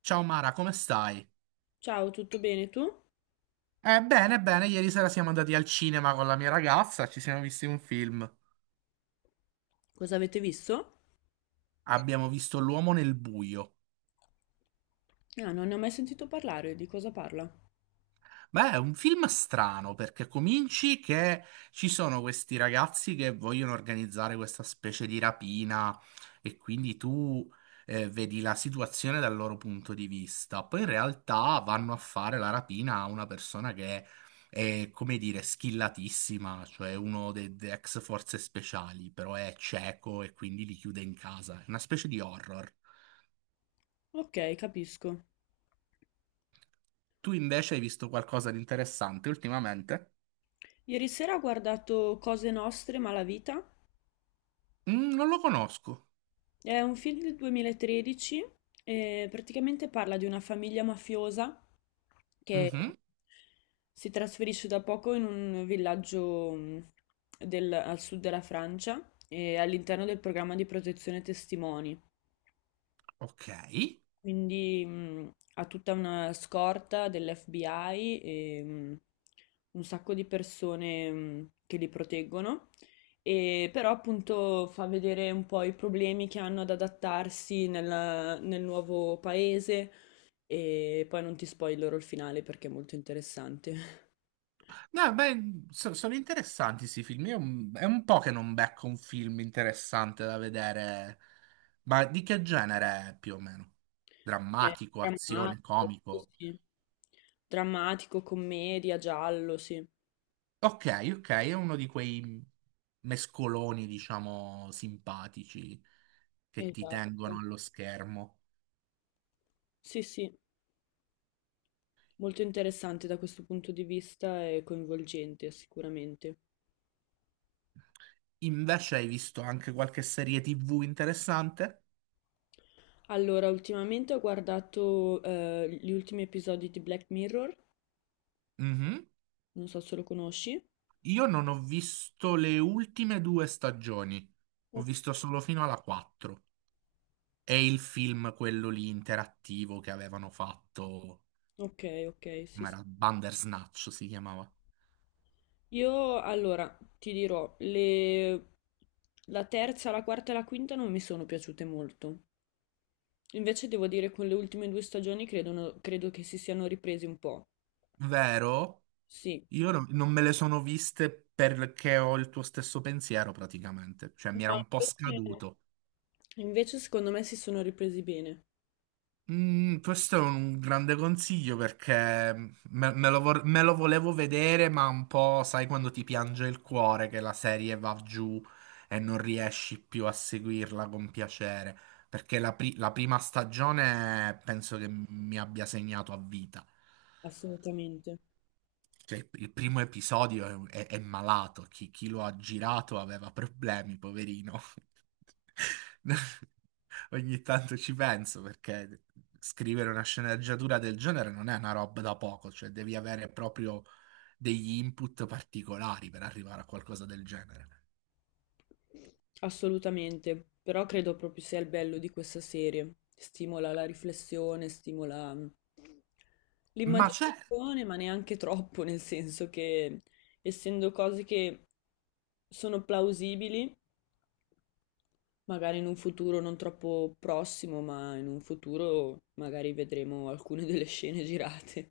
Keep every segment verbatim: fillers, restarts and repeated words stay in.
Ciao Mara, come stai? Ciao, tutto bene tu? Eh, bene, bene, ieri sera siamo andati al cinema con la mia ragazza, ci siamo visti un film. Cosa avete visto? Abbiamo visto L'uomo nel buio. Ah, non ne ho mai sentito parlare, di cosa parla? Beh, è un film strano perché cominci che ci sono questi ragazzi che vogliono organizzare questa specie di rapina e quindi tu eh, vedi la situazione dal loro punto di vista. Poi in realtà vanno a fare la rapina a una persona che è, come dire, skillatissima, cioè uno dei dei ex forze speciali, però è cieco e quindi li chiude in casa. È una specie di horror. Ok, capisco. Tu invece hai visto qualcosa di interessante ultimamente? Ieri sera ho guardato Cose Nostre, Malavita. Mm, non lo conosco. È un film del duemilatredici e praticamente parla di una famiglia mafiosa che Mhm. si trasferisce da poco in un villaggio, mh, del- al sud della Francia e all'interno del programma di protezione testimoni. Ok. Quindi mh, ha tutta una scorta dell'F B I e mh, un sacco di persone mh, che li proteggono, e però appunto fa vedere un po' i problemi che hanno ad adattarsi nella- nel nuovo paese e poi non ti spoilerò il finale perché è molto interessante. No, beh, so- sono interessanti questi film. Io, mm, è un po' che non becco un film interessante da vedere. Ma di che genere è più o meno? È Drammatico, azione, drammatico, comico? sì. Drammatico, commedia, giallo, sì. Ok, ok, è uno di quei mescoloni, diciamo, simpatici che ti tengono Esatto. allo schermo. Sì, sì. Molto interessante da questo punto di vista e coinvolgente sicuramente. Invece hai visto anche qualche serie T V interessante? Allora, ultimamente ho guardato eh, gli ultimi episodi di Black Mirror, Mhm. non so se lo conosci. Io non ho visto le ultime due stagioni, ho Ok, visto solo fino alla quarta. E il film, quello lì interattivo che avevano fatto, ok, ok, sì, come sì. era Bandersnatch si chiamava. Io allora ti dirò, le... la terza, la quarta e la quinta non mi sono piaciute molto. Invece devo dire con le ultime due stagioni credono- credo che si siano ripresi un po'. Vero? Sì. Io non non me le sono viste perché ho il tuo stesso pensiero praticamente, cioè No, mi era un po' invece, scaduto. invece secondo me si sono ripresi bene, Mm, questo è un grande consiglio perché me, me lo vor- me lo volevo vedere, ma un po' sai quando ti piange il cuore che la serie va giù e non riesci più a seguirla con piacere. Perché la, pri- la prima stagione penso che mi abbia segnato a vita. assolutamente. Cioè, il primo episodio è, è- è malato, chi, chi lo ha girato aveva problemi, poverino. Ogni tanto ci penso perché scrivere una sceneggiatura del genere non è una roba da poco, cioè devi avere proprio degli input particolari per arrivare a qualcosa del genere. Assolutamente, però credo proprio sia il bello di questa serie. Stimola la riflessione, stimola mm, Ma certo. l'immaginazione, ma neanche troppo, nel senso che essendo cose che sono plausibili, magari in un futuro non troppo prossimo, ma in un futuro magari vedremo alcune delle scene girate.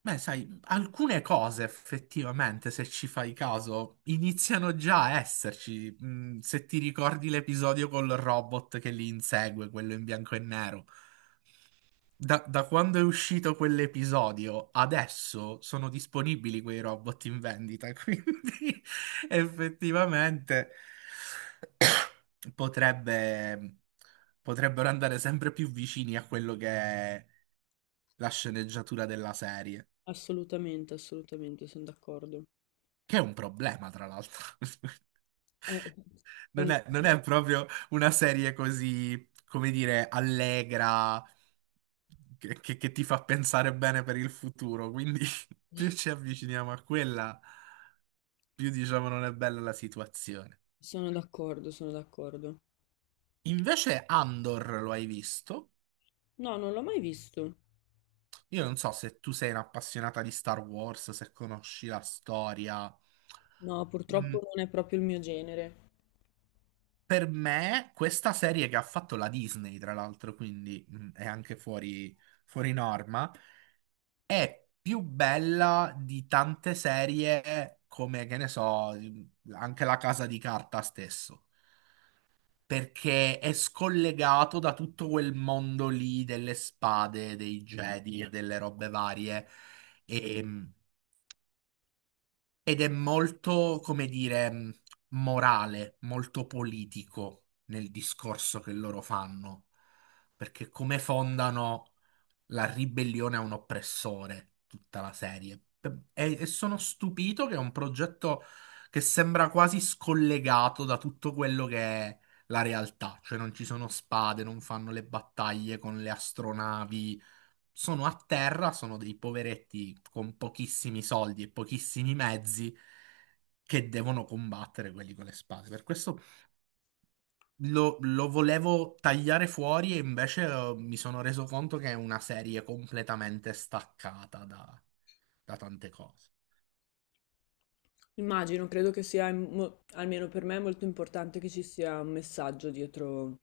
Beh, sai, alcune cose effettivamente, se ci fai caso, iniziano già a esserci. Mm, se ti ricordi l'episodio col robot che li insegue, quello in bianco e nero. Da, da quando è uscito quell'episodio, adesso sono disponibili quei robot in vendita, quindi effettivamente potrebbe- potrebbero andare sempre più vicini a quello che è la sceneggiatura della serie, Assolutamente, assolutamente, sono d'accordo. che è un problema, tra l'altro. Eh, è Non un... è, non è proprio una serie così, come dire, allegra, che, che- che ti fa pensare bene per il futuro. Quindi più ci avviciniamo a quella, più diciamo non è bella la situazione. Sono d'accordo, sono d'accordo. Invece Andor lo hai visto? No, non l'ho mai visto. Io non so se tu sei un'appassionata di Star Wars, se conosci la storia. No, purtroppo Mm, non è proprio il mio genere. per me, questa serie che ha fatto la Disney, tra l'altro, quindi mm, è anche fuori, fuori norma, è più bella di tante serie come, che ne so, anche La Casa di Carta stesso, perché è scollegato da tutto quel mondo lì delle spade, dei Jedi e delle robe varie. E- Ed è molto, come dire, morale, molto politico nel discorso che loro fanno, perché come fondano la ribellione a un oppressore, tutta la serie. E, e sono stupito che è un progetto che sembra quasi scollegato da tutto quello che è la realtà, cioè non ci sono spade, non fanno le battaglie con le astronavi, sono a terra, sono dei poveretti con pochissimi soldi e pochissimi mezzi che devono combattere quelli con le spade. Per questo lo, lo volevo tagliare fuori e invece eh, mi sono reso conto che è una serie completamente staccata da, da tante cose. Immagino, credo che sia, mo- almeno per me, è molto importante che ci sia un messaggio dietro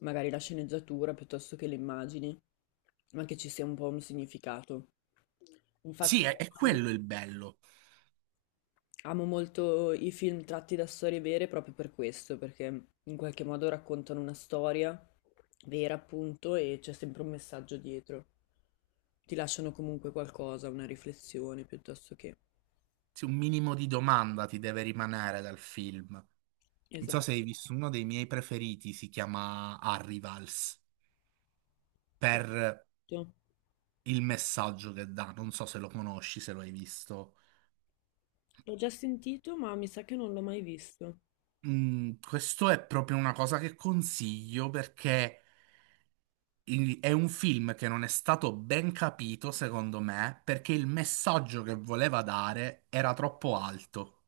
magari la sceneggiatura piuttosto che le immagini, ma che ci sia un po' un significato. Sì, Infatti, è, è quello il bello. amo molto i film tratti da storie vere proprio per questo, perché in qualche modo raccontano una storia vera, appunto, e c'è sempre un messaggio dietro. Ti lasciano comunque qualcosa, una riflessione piuttosto che... Sì, un minimo di domanda ti deve rimanere dal film. Non so Esatto. se hai visto uno dei miei preferiti, si chiama Arrivals, per il messaggio che dà. Non so se lo conosci, se lo hai visto. L'ho già sentito, ma mi sa che non l'ho mai visto. Mm, questo è proprio una cosa che consiglio perché il- è un film che non è stato ben capito, secondo me, perché il messaggio che voleva dare era troppo alto.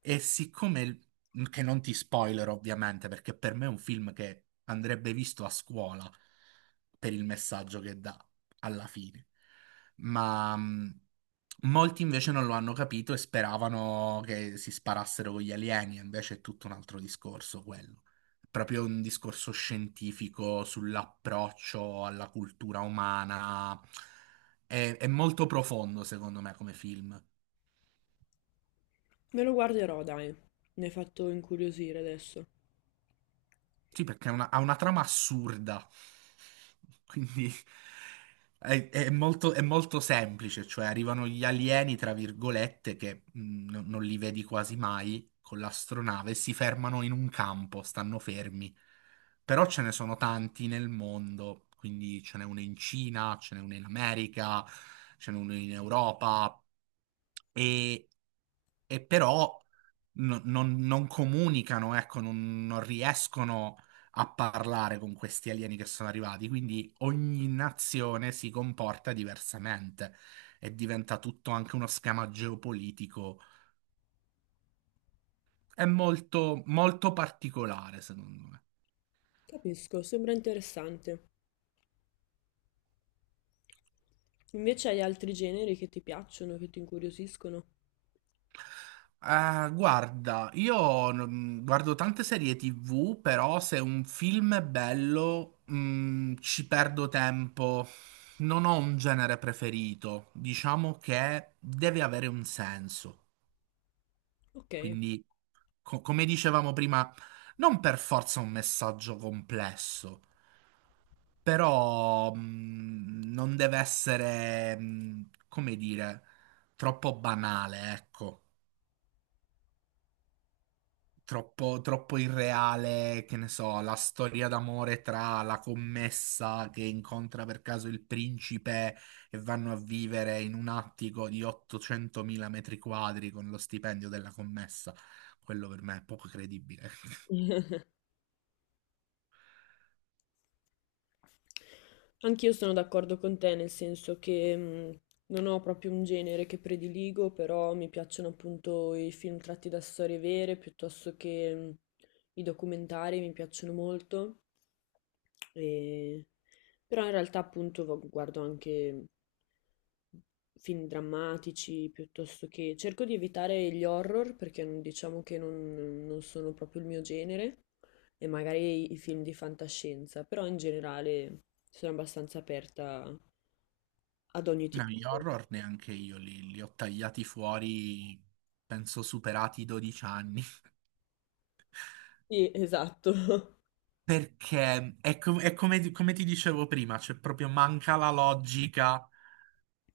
E siccome, il- mhmm, che non ti spoiler ovviamente, perché per me è un film che andrebbe visto a scuola per il messaggio che dà alla fine, ma mh, molti invece non lo hanno capito e speravano che si sparassero con gli alieni, invece è tutto un altro discorso quello. È proprio un discorso scientifico sull'approccio alla cultura umana. è è molto profondo, secondo me, come film. Me lo guarderò, dai. Mi hai fatto incuriosire adesso. Sì, perché è una- ha una trama assurda. Quindi è, è molto, è molto semplice, cioè arrivano gli alieni, tra virgolette, che mh, non non li vedi quasi mai con l'astronave, si fermano in un campo, stanno fermi. Però ce ne sono tanti nel mondo, quindi ce n'è uno in Cina, ce n'è uno in America, ce n'è uno in Europa e, e però no- non, non comunicano, ecco, non, non riescono a parlare con questi alieni che sono arrivati, quindi ogni nazione si comporta diversamente e diventa tutto anche uno schema geopolitico. È molto, molto particolare, secondo me. Capisco, sembra interessante. Invece hai altri generi che ti piacciono, che ti incuriosiscono? Eh, guarda, io non- guardo tante serie T V, però se un film è bello, mm, ci perdo tempo. Non ho un genere preferito. Diciamo che deve avere un senso. Ok. Quindi, co- come dicevamo prima, non per forza un messaggio complesso, però mh, non deve essere, mh, come dire, troppo banale, ecco. Troppo, troppo irreale, che ne so, la storia d'amore tra la commessa che incontra per caso il principe e vanno a vivere in un attico di ottocentomila metri quadri con lo stipendio della commessa. Quello per me è poco credibile. Anch'io sono d'accordo con te, nel senso che mh, non ho proprio un genere che prediligo, però mi piacciono appunto i film tratti da storie vere, piuttosto che mh, i documentari, mi piacciono molto. E- Però in realtà appunto vo- guardo anche mhmm, film drammatici, piuttosto che... Cerco di evitare gli horror, perché non- diciamo che non non sono proprio il mio genere e magari i film di fantascienza, però in generale sono abbastanza aperta ad ogni No, tipo gli di... horror neanche io li, li ho tagliati fuori, penso superati i dodici anni, Sì, esatto. perché è, co- è come, come ti dicevo prima, c'è proprio manca la logica.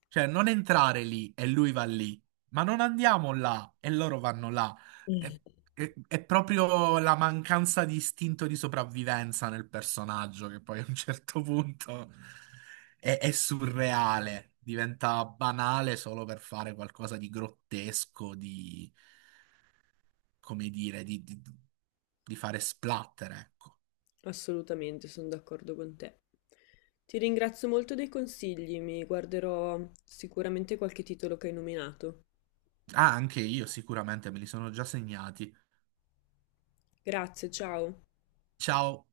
Cioè, non entrare lì e lui va lì, ma non andiamo là e loro vanno là. È, è- è proprio la mancanza di istinto di sopravvivenza nel personaggio che poi a un certo punto è, è surreale, diventa banale solo per fare qualcosa di grottesco, di, come dire, di, di- di fare splatter, ecco. Assolutamente, sono d'accordo con te. Ti ringrazio molto dei consigli, mi guarderò sicuramente qualche titolo che hai nominato. Ah, anche io sicuramente me li sono già segnati. Grazie, ciao. Ciao.